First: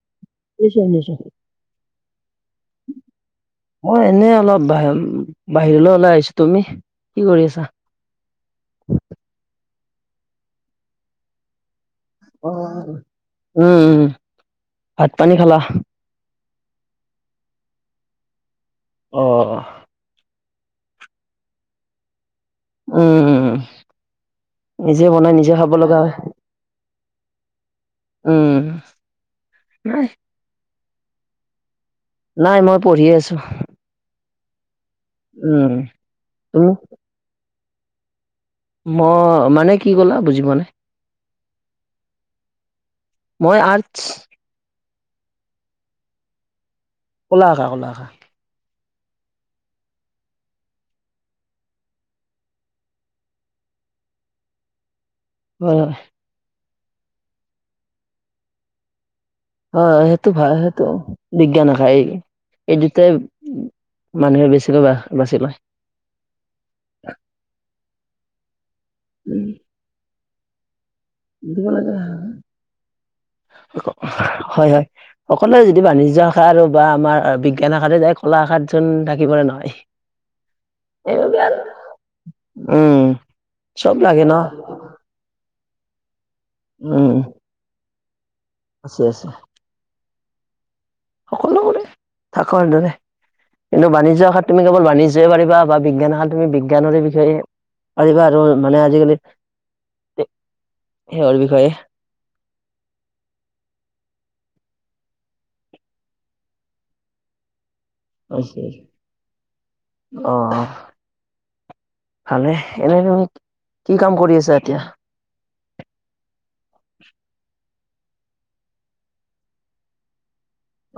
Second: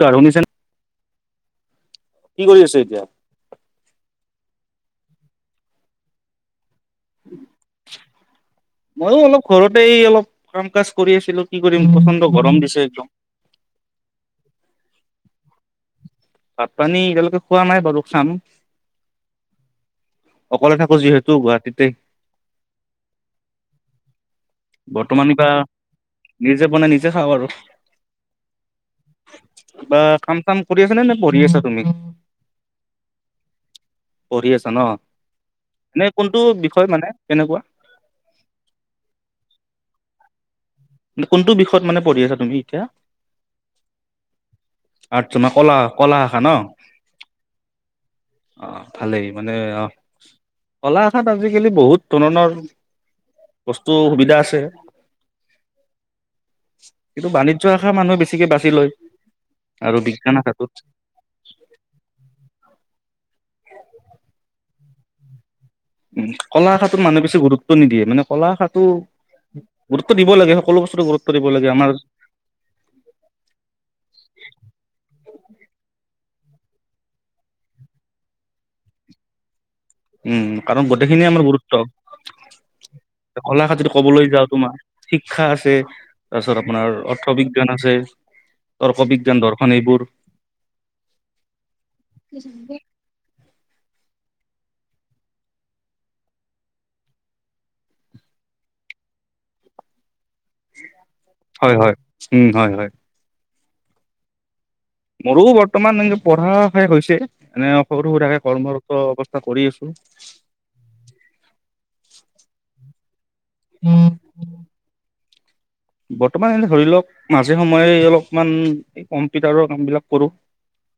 কাৰ শুনিছে নে? নিচ্ছয় নিচ্ছয়। কি কৰি আছ এতিয়া? মই এনে অলপ বাহিৰলৈ ওলাই আহিছো তুমি কি কৰি আছা? মইো অলপ ঘৰতে অলপ কাম কাজ কৰি আছিলো, কি কৰি পচণ্ড গৰম দিছে উম একদম। উম ভাত পানী খালা? ভাত পানী এতিয়ালৈকে খোৱা নাই বাৰু, খাম। অ' অকলে থাকো যিহেতু গুৱাহাটীতে। উম উম বৰ্তমান কিবা নিজে বনাই নিজে খাওঁ আৰু। উম। বা নাই কাম চাম কৰি আছ নে, নে পঢ়ি আছা তুমি? নাই মই পঢ়ি আছো। পঢ়ি আছা ন, উম এনে কোনটো তুমি? বিষয় মানে কেনেকুৱা? মই মানে কি ক'লা বুজ পোৱা নাই? কোনটো বিষয়ত মানে পঢ়ি আছা তুমি এতিয়া? মই আৰ্টছ। আৰ্টছ ন, কলা কলা শাখা ন? কলা শাখা কলা শাখা। অ', ভালেই মানে অ', কলা শাখাত আজিকালি বহুত ধৰণৰ বস্তু সুবিধা আছে। অ'। কিন্তু বাণিজ্য শাখা মানুহে বেছিকে বাচি লয়। হয় আৰু সেইটো বিজ্ঞান ভাল শাখাটোত সেইটো, বিজ্ঞান শাখাই এই এইদুটাই মানুহে বেছিকৈ বা-বাচি লয়। উম, কলা শাখাটোত মানুহে বেছি গুৰুত্ব নিদিয়ে, মানে কলা শাখাটো গুৰুত ৰুত্ব দিব লাগে সকলো বস্তুটো গুৰুত্ব দিব লাগে আমাৰ হয় হয়, সকলেই যদি বাণিজ্য শাখা আৰু বা আমাৰ বিজ্ঞান শাখাতে যায়, কলা শাখাত চোন থাকিবলৈ নহয়। উম, কাৰণ গোটেইখিনি সেইবাবে আমাৰ আৰু গুৰুত্ব। উম কলা শাখাত যদি চব লাগে ন ক'বলৈ যাঁও তোমাৰ, শিক্ষা আছে। তাৰপিছত আপোনাৰ উম অৰ্থবিজ্ঞান আছে, আছে তৰ্ক বিজ্ঞান দৰ্শন এইবোৰ। সকলোবোৰে থাকৰ দৰে। কিন্তু বানিজ্য শাখাত তুমি কেৱল বাণিজ্যই পাৰিবা, বা বিজ্ঞান শাখাত তুমি বিজ্ঞানৰে বিষয়ে পাৰিবা আৰু মানে আজিকালি সেহৰ বিষয়ে হয়-হয়, উম, হয়-হয়। মোৰো বৰ্তমান এনে পঢ়া শেষ হৈছেই, এনে সৰু সুৰাকে কৰ্মৰত অৱস্থা কৰি আছো। ভাল হে এনে তুমি, কি কাম কৰি আছা এতিয়া? বৰ্তমান এনে ধৰি লওঁক মাজে সময়ে অলপমান, কম্পিউটাৰৰ কাম বিলাক কৰোঁ।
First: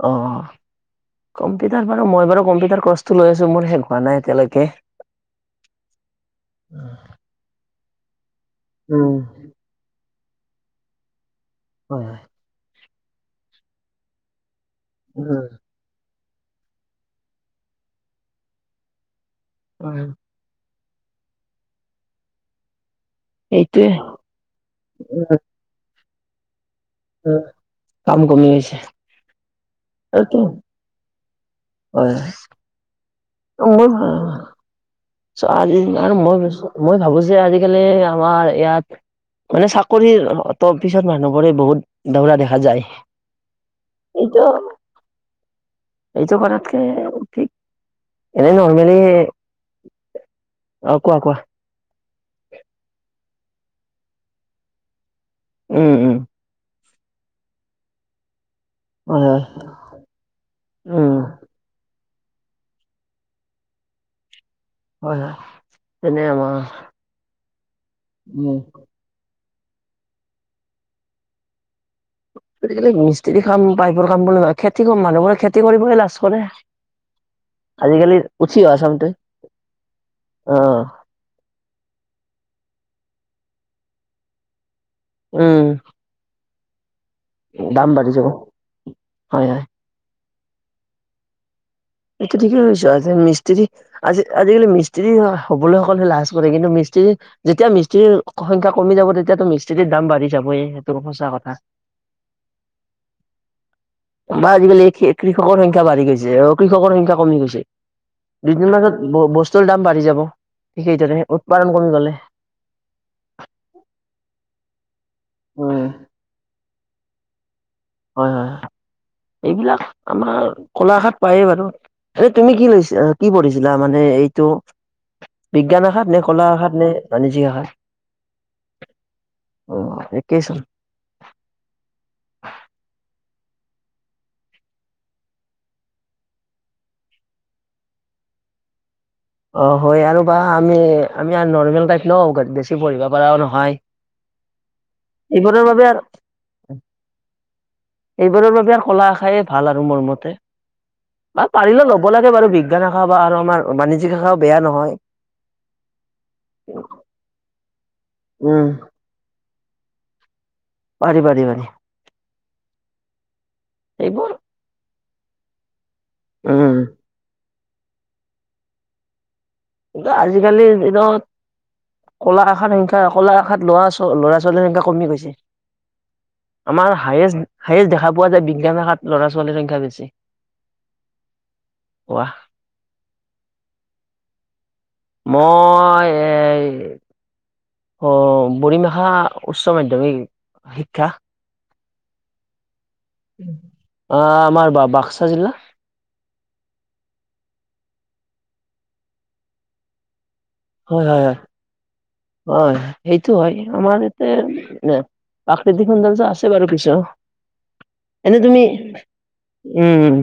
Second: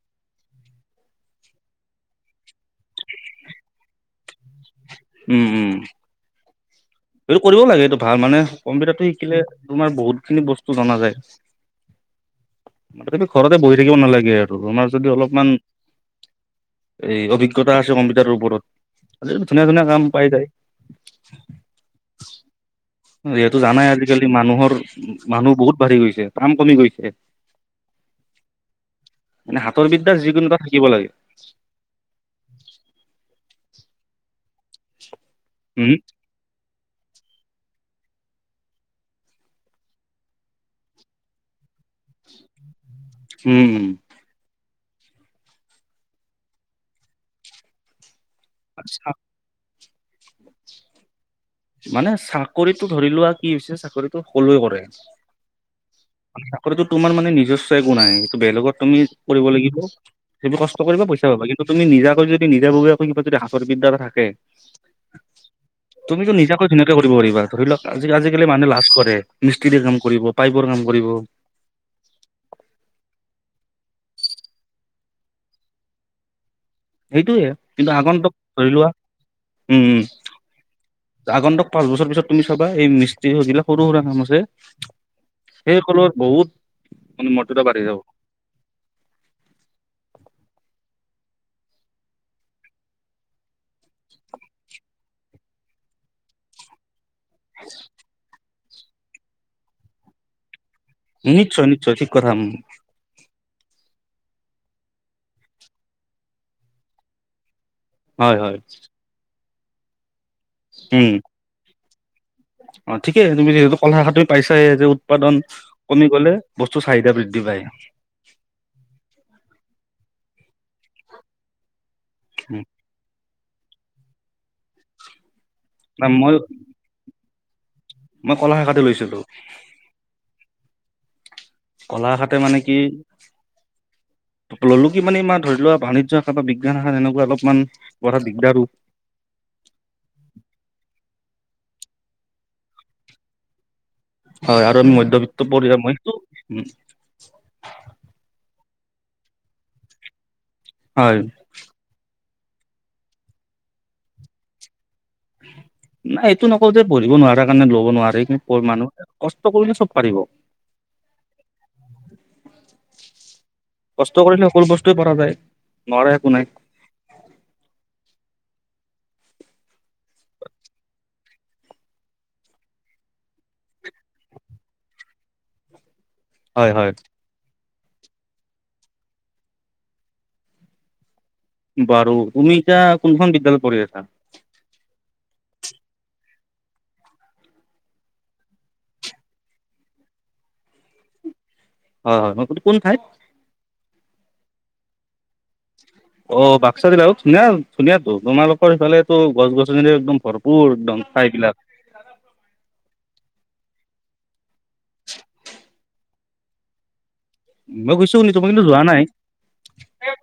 অ', অ'। কম্পিউটাৰ বাৰু মই বাৰু কম্পিউটাৰ কোৰ্চ লৈ আছো, মোৰ শেষ হোৱা নাই এতিয়ালৈকে। উম, উম। এইটো কৰিব লাগে এইটো ভাল মানে কম্পিউটাৰতো উম শিকিলে, তোমাৰ বহুতখিনি বস্তু জনা যায়। হয়, হয়। তথাপি ঘৰতে বহি থাকিব নালাগে আৰু তোমাৰ যদি উম অলপমান এই অভিজ্ঞতা আছে কম্পিউটাৰৰ ওপৰত [unintelligible] কাম হয় পাই যায়। যিহেতু এইটোৱে জানাই আজিকালি মানুহৰ মানুহ বহুত বাঢ়ি গৈছে, কাম কমি গৈ অ', কাম কমি গৈছে। মানে হাতৰ বিদ্যাৰ এইটো যিকোনো এটা থাকিব লাগে। হয় [unintelligible] উম মই ভাবো যে আজিকালি আমাৰ ইয়াত, মানে চাকৰিৰ অত পিছত মানুহবোৰে বহুত দৌৰা দেখা যায়, উম উম এইটো এইটো কৰাতকে ঠিক। এনেই নৰ্মেলি অ', কোৱা-কোৱা। মানে চাকৰিটো ধৰি লোৱা কি হৈছে চাকৰিটো সকলোৱে কৰে। উম উম চাকৰিটো তোমাৰ মানে নিজস্ব একো নাই, এইটো বেলেগৰ তুমি হয় হয় কৰিব লাগিব, যিটো কষ্ট কৰিবা উম পইচা পাবা কিন্তু তুমি নিজা কৈ যদি নিজাববীয়াকৈ কিবা যদি হাতৰবিদ্যা এটা থাকে। হয় হয় তেনে তুমিটো আমাৰ নিজাকৈ ধুনীয়াকৈ কৰিব পাৰিবা, ধৰি লওঁক আজি-আজিকালি উম মানুহে লাজ কৰে। মিস্ত্ৰিৰ কাম কৰিব, পাইপৰ কাম কৰিব। আজিকালি মিস্ত্ৰি কাম পাইপৰ কাম বুলিয়ে নহয়, খেতি মানুহবোৰে খেতি কৰিবলে লাজ কৰে। সেইটোয়ে, কিন্তু আজিকালি আগন্তুক উঠি ধৰি অহা লোৱা চামটোৱে উম, উম। অ আগন্তুক পাঁচবছৰ পিছত তুমি চব এই মিস্ত্ৰী যিবিলাক সৰু সুৰা কাম আছে, উম সেইসকলৰ বহুত দাম বাঢ়ি যাব হয়, হয়। এইটো ঠিকেই কৈছো, আজি মিস্ত্ৰী আজি আজিকালি মিস্ত্ৰী হবলৈ সকলোৱে লাজ কৰে, কিন্তু মিস্ত্ৰী যেতিয়া মিস্ত্ৰীৰ সংখ্যা কমি যাব, তেতিয়াতো মিস্ত্ৰী ৰ দাম বাঢ়ি যাবই। সঁচা কথা। নিশ্চয়, নিশ্চয় ঠিক কথা উম, বা আজিকালি কৃষকৰ সংখ্যা বাঢ়ি গৈছে, অ', কৃষকৰ সংখ্যা কমি গৈছে। হয় হয় দুদিন পাছত ব-বস্তুৰ দাম বাঢ়ি যাব, উম সেইদৰে উৎপাদন কমি গ'লে। অ', ঠিকে তুমি যিহেতু কলা শাখা তুমি পাইছায়ে যে উৎপাদন উম। কমি গ'লে বস্তু চাহিদা বৃদ্ধি পায়। হয়, হয় এইবিলাক আমাৰ কলাশাখাত পায়েই বাৰু। এ, তুমি উম, কি লৈ কি পঢ়িছিলা মানে এইটো বিজ্ঞান না শাখাত নে, মই কলা শাখাত নে, বাণিজ্যিক শাখাত। মই কলা শাখাতে লৈছিলোঁ। অ একেই চোন কলাশাখাতে মানে কি ল'লো কি মানে, ইমান ধৰি লোৱা বাণিজ্য শাখা বা বিজ্ঞান শাখাত এনেকুৱা অলপমান পঢ়া দিগদাৰো। অ', হয় আৰু বা আমি, আমি নৰ্মেল টাইপ ন বেছি পঢ়িব পাৰাও নহয়। হয়, আৰু মধ্যবিত্ত এইবোৰৰ পৰিয়াল বাবে মই। সেইবোৰৰ বাবে আৰু কলা শাখায়ে ভাল আৰু মোৰ মতে হয় বা পাৰিলে ল'ব লাগে। বাৰু বিজ্ঞান শাখা বা আৰু আমাৰ বাণিজ্যিক শাখাও বেয়া নহয়। নাই এইটো নকওঁ যে, পঢ়িব নোৱাৰাৰ কাৰণে ল'ব নোৱাৰে, কিন্তু উম মানুহে কষ্ট কৰিলে চব পাৰিব। পাৰি, পাৰি, পাৰি। কষ্ট এইবোৰ কৰিলে সকলো বস্তুৱে পৰা যায়, নোৱাৰা একো নাই। উম কিন্তু আজিকালিৰ দিনত কলা শাখাৰ সংখ্যা, কলা শাখাত ল'ৰা ছোৱালীৰ সংখ্যা কমি গৈছে। হয় হয় আমাৰ হায়েষ্ট হায়েষ্ট দেখা পোৱা যায়, বিজ্ঞান শাখাত ল'ৰা ছোৱালীৰ সংখ্যা বেছি। বাৰু ৱাহ তুমি এতিয়া কোনখন বিদ্যালয়ত পঢ়ি আছা? মই এই অ', বৰিম্মহা উচ্চ মাধ্যমিক শিক্ষা। হয়, হয় আপুনি কোন ঠাই? আহ, আমাৰ বা-বাক্সা জিলা। অ', বাক্সা জিলা ধুনীয়া ধুনীয়াটো তোমালোকৰ ইফালেটো গছ গছনিৰে একদম ভৰপ পুৰ একদম হয় হয় হয় ঠাইবিলাক। হয়, সেইটো হয়, আমাৰ ইয়াতে প্ৰাকৃতিক সৌন্দৰ্য আছে বাৰু কিছু। মই গৈছো শুনিছো এনেই মই তুমি কিন্তু যোৱা নাই উম,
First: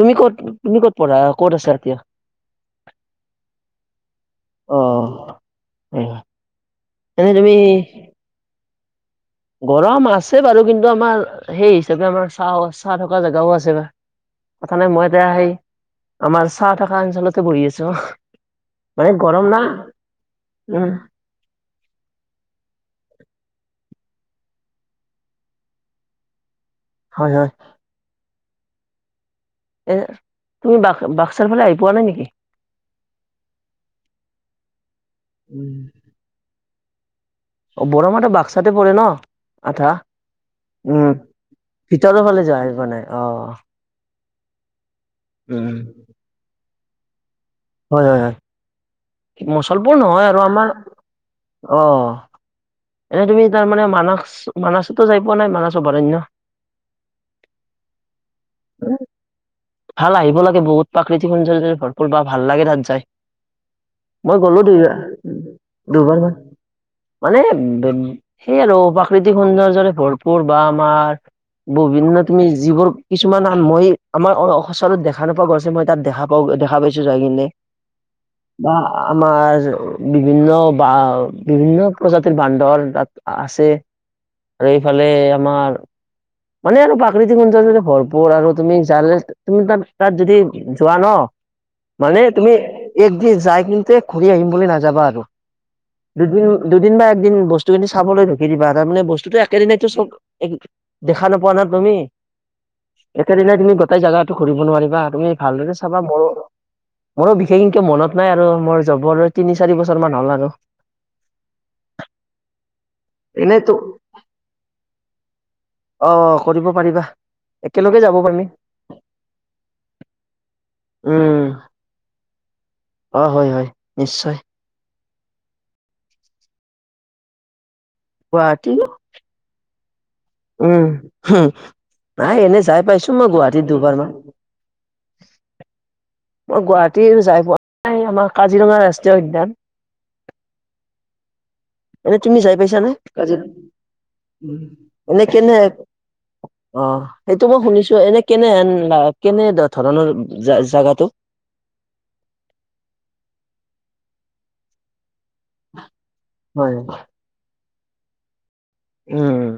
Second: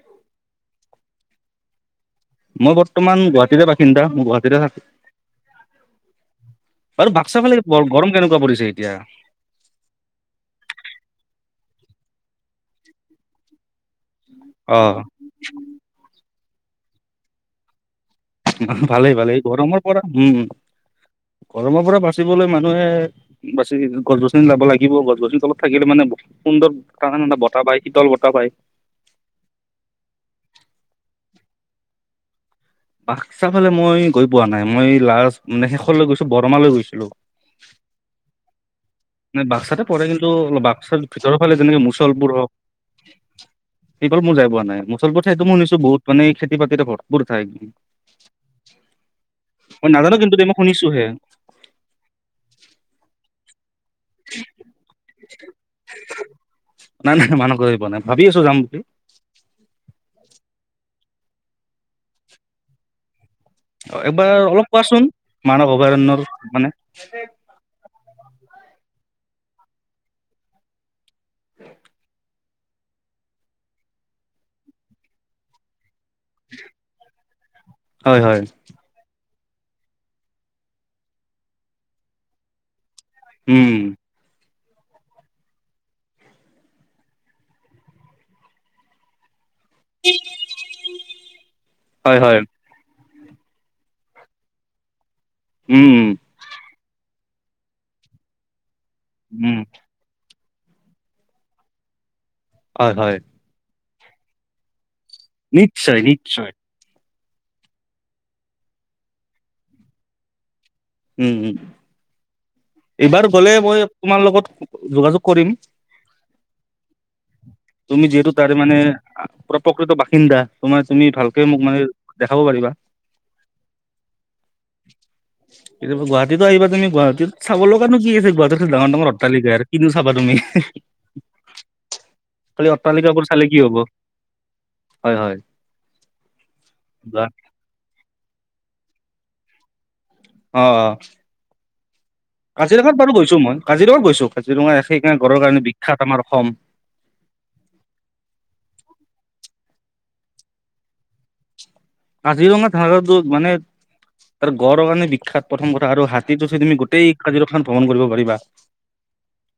তুমি কত তুমি কত পঢ়া ক'ত আছা এতিয়া? মই বৰ্তমান গুৱাহাটীৰে বাসিন্দা মই গুৱাহাটীতে অ থাকো হয় হয়। বাৰু এনে বাক্সা তুমি ফালে গৰম কেনেকুৱা পৰিছে এতিয়া? গৰম আছে বাৰু, কিন্তু আমাৰ সেই হিচাপে আমাৰ ছাঁ-ছাঁ থকা জেগাও আছে বা অ কথা নাই, মই এতিয়া সেই আমাৰ ছাঁ থাকা অঞ্চলতে বহি আছোঁ। ভালেই, ভালেই গৰমৰ পৰা উম, উম গৰমৰ পৰা বাচিবলৈ মানুহে বাছি গছ-গছনি যাব লাগিব, গছ-গছনি তলত থাকিলে মানে সুন্দৰ ঠাণ্ডা, হয় ঠাণ্ডা হয় বতাহ পায়, শীতল বতাহ পায়। এ, তুমি বাক-বাক্সাৰ ফালে আহি পোৱা নাই নেকি? বাক্সা ফালে মই গৈ পোৱা নাই, মই লাষ্ট মানে শেষলৈ গৈছোঁ বৰমালৈ গৈছিলোঁ। অ', বৰমাটো বাক্সাতে পৰে ন? বাক্সাতে আধা পৰে, কিন্তু বাক্সাৰ উম, ভিতৰৰ ফালে যেনেকে ভিতৰৰ মুছলপুৰ ফালে হওক যোৱা আহিব নাই অ'। তলমোৰ যায় পোৱা নাই, মচলপুৰ ঠাইটো মই উম। শুনিছো বহুত মানে খেতি বাতিৰে ভৰ ঠাই। মই মুছলপুৰ নাজানো নহয় কিন্তু আৰু দেই মই আমাৰ শুনিছোহে অ' এনেই তুমি তাৰমানে মানাস মানাসতো যায় পোৱা নাই? মানাস অভয়াৰণ্য। নাই নাই মানাসো গৈ পোৱা নাই। ভাবি আছোঁ যাম বুলি। ভাল আহিব লাগে বহুত প্ৰাকৃতিক সুন্দৰ্যৰে ভৰপূৰ বা ভাল লাগে তাত যায়। [inaudible] এবাৰ অলপ কোৱাচোন মানাহ দুবাৰ অভয়াৰণ্যৰ মান মানে সেয়ে আৰু প্ৰাকৃতিক সৌন্দৰ্যৰে ভৰপুৰ বা আমাৰ বভিন্ন তুমি যিবোৰ কিছুমান আ, মই আমাৰ সচৰত দেখা নোপোৱা গছ সেই মই তাত দেখা পাও, দেখা পাইছো যায় কিনে হয় হয় বা আমাৰ বিভিন্ন বা বিভিন্ন প্ৰজাতিৰ বান্দৰ তাত আছে উম আৰু এইফালে আমাৰ মানে আৰু প্ৰাকৃতিক সৌন্দৰ্যৰে ভৰপূৰ আৰু তুমি জালে তুমি তাত তাত যদি যোৱা ন' হয় মানে হয় তুমি একদিন যাই কিন্তে ঘূৰি আহিম বুলি নাযাবা আৰু। উম। দুদিন দুদিন বা একদিন বস্তুখিনি চাবলৈ ৰখি দিবা তাৰমানে বস্তুটো উম একেদিনতো চব দেখা নোপোৱা ন' তুমি। হয় হয় একেদিনাই তুমি গোটেই জাগাটো ঘূৰিব নোৱাৰিবা। তুমি ভালদৰে চাবা। নিশ্চয় ময়ো নিশ্চয় মোৰো বিশেষ ইংকে মনত নাই আৰু মোৰ জবৰো তিনি চাৰি বছৰ মান হ'ল আৰু। উম, উম, এইবাৰ গলে এনেইতো মই তোমাৰ লগত যোগাযোগ কৰিম। অ', অ' কৰিব পাৰিবা। একেলগে তুমি যাব যিহেতু পাৰিম তাৰেমানে পুৰা প্ৰকৃত বাসিন্দা, তোমাৰ তুমি উম ভালকে মোক মানে দেখাব পাৰিবা। অ' হয় হয় নিশ্চয়। কেতিয়াবা গুৱাহাটীতো আহিবা তুমি, গুৱাহীত চাব লগানো কি আছে গুৱাহাটীত খালি গুৱাহাটী ডাঙৰ ডাঙৰ অট্টালিকাই। চাবা তুমি। উম হুম নাই এনে খালি যাই পাইছো অট্টালিকাবোৰ মই চালে কি গুৱাহাটীত হ'ব? দুবাৰ মান হয় হয়। মই গুৱাহাটী যোৱা যাই পোৱা নাই, আমাৰ কাজিৰঙা ৰাষ্ট্ৰীয় উদ্যান অ', অ'। এনে তুমি যায় পাইছা নে? কাজিৰঙাত বাৰু কাজি, গৈছো মই কাজিৰঙাত গৈছো কাজিৰঙা সেইকাৰণে এনে গড়ৰ কেনে? কাৰণে বিখ্যাত আমাৰ অসম অ' সেইটো মই শুনিছোঁ। এনে কেনেহেন কেনেধৰণৰ জা-জাগাটো? কাজিৰঙা থানাটোত মানে তাৰ গড়ৰ কাৰণে বিখ খ্যাত প্ৰথম কথা আৰু হাতীত উঠি হয় তুমি গোটেই কাজিৰঙাখন ভ্ৰমণ কৰিব পাৰিবা। উম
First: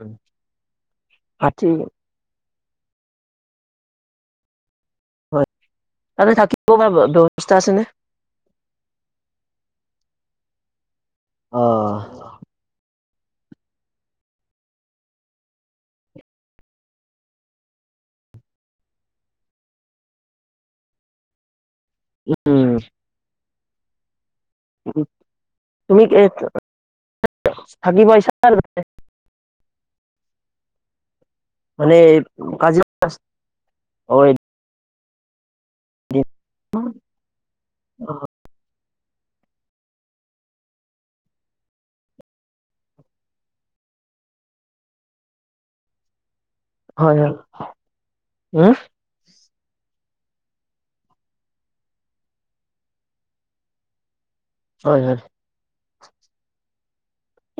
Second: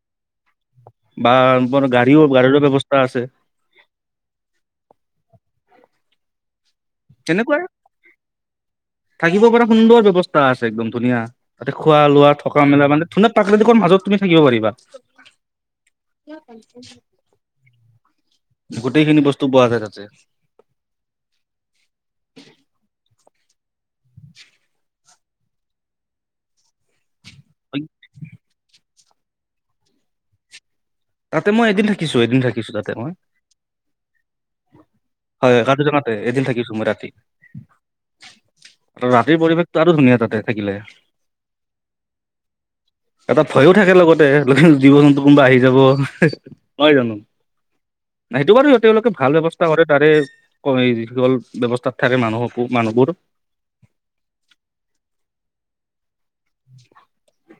বা হাতী গাড়ীও গাড়ীলৈ অবস্থা আছে। হয় তাতে থাকিব কবাৰ তেনেকুৱা ব্যৱস্থা আছেনে? থাকিব পৰা সুন্দৰ ব্যৱস্থা আছে একদম ধুনীয়া, অ তাতে খোৱা লোৱা থকা মেলা মানে ধু প্ৰাকৃতিকৰ মাজত তুমি থাকিব পাৰিবা। গোটেইখিনি বস্তু পোৱা যায় তাতে? উম। [unintelligible] থাকি পাইছা তাতে? তাতে মই এদিন মানে থাকিছো এদিন থাকিছো তাতে কাজিৰঙা মই। হয় কাজিৰঙাতে এদিন থাকিছো মই ৰাতি। ৰাতিৰ পৰিৱেশটো আৰু ধুনীয়া তাতে থাকিলে। এটা ভয়ো থাকে লগতে লগ জীৱ জন্তু কোনোবা আহি যাব। হয় জানো? সেইটো বাৰু উম তেওঁলোকে ভাল ব্যৱস্থা [unintelligible] যিসকল ব্যৱস্থাত থাকে মানুহকো মানুহবোৰ। হয় হয়।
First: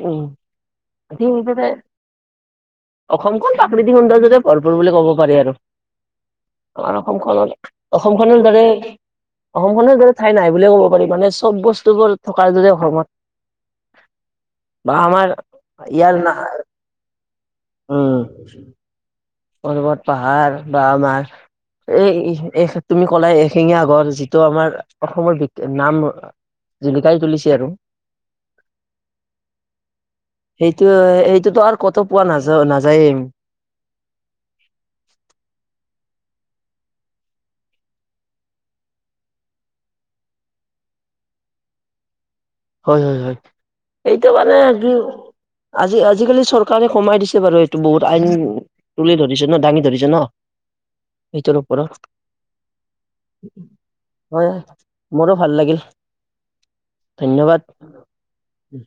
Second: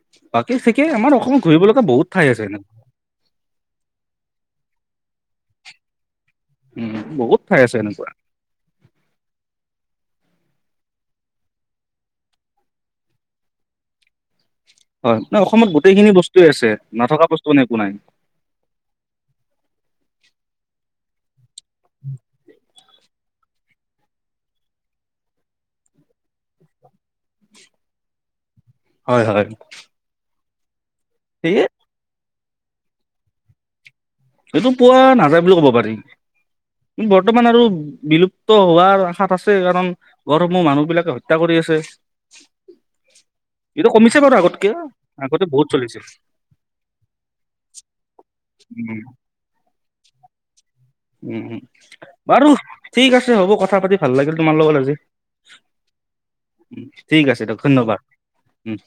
উম বাকী ঠিকেই আমাৰ অসমত ঘুৰিব সেইমতে লগা বহুত ঠাই আছে এনে। অসমখন প্ৰাকৃতিক সৌন্দৰ্যৰে ভৰপূৰ বুলি ক'ব পাৰি আৰু। আমাৰ উম অসম বহুত খনৰ ঠাই আছে এনেকুৱা অসম খনৰ দৰে অসমখনৰ দৰে ঠাই নাই। বুলিও ক'ব পাৰি, মানে চব বস্তুবোৰ থকা যদি অসমত বা হয আমাৰ মানে অসমত গোটেইখিনি ইয়াৰ না বস্তুৱে আছে, নথকা বস্তু মানে একো নাই উম, পৰ্বত পাহাৰ বা আমাৰ এই [unintelligible] তুমি ক'লাই এশিঙীয়া গঁড়, যিটো আমাৰ অসমৰ বি নাম জিলিকাই তুলিছে আৰু। 'হয়'-'হয়' সেইটো-সেইটোতো আৰু কতো পোৱা নাযা-নাযায়েই। সেইটো পোৱা নাযায় বুলি কব পাৰি। বৰ্তমান আৰু বিলুপ্ত হোৱাৰ আশাত আছে কাৰণ, গঁড় সমূহ মানুহ বিলাকে হত্যা কৰি আছে। হয় হয় হয় কমিছে এইটো বাৰু মানে আগতকে কি আগতে বহুত চলিছিল আজি-আজিকালি চৰকাৰে সোমাই দিছে বাৰু এইটো বহুত আইন উম তুলি ধৰি ৰিছে ন, দাঙি ধৰিছে ন' উম, সেইটোৰ ওপৰত বাৰুঠিক আছে হ'ব, কথা পাতি ভাল লাগিল তোমাৰ লগত আজি। ৰু ভাল লাগিল। উম, ঠিক আছে দিয়ক, ধন্যবাদ। উম,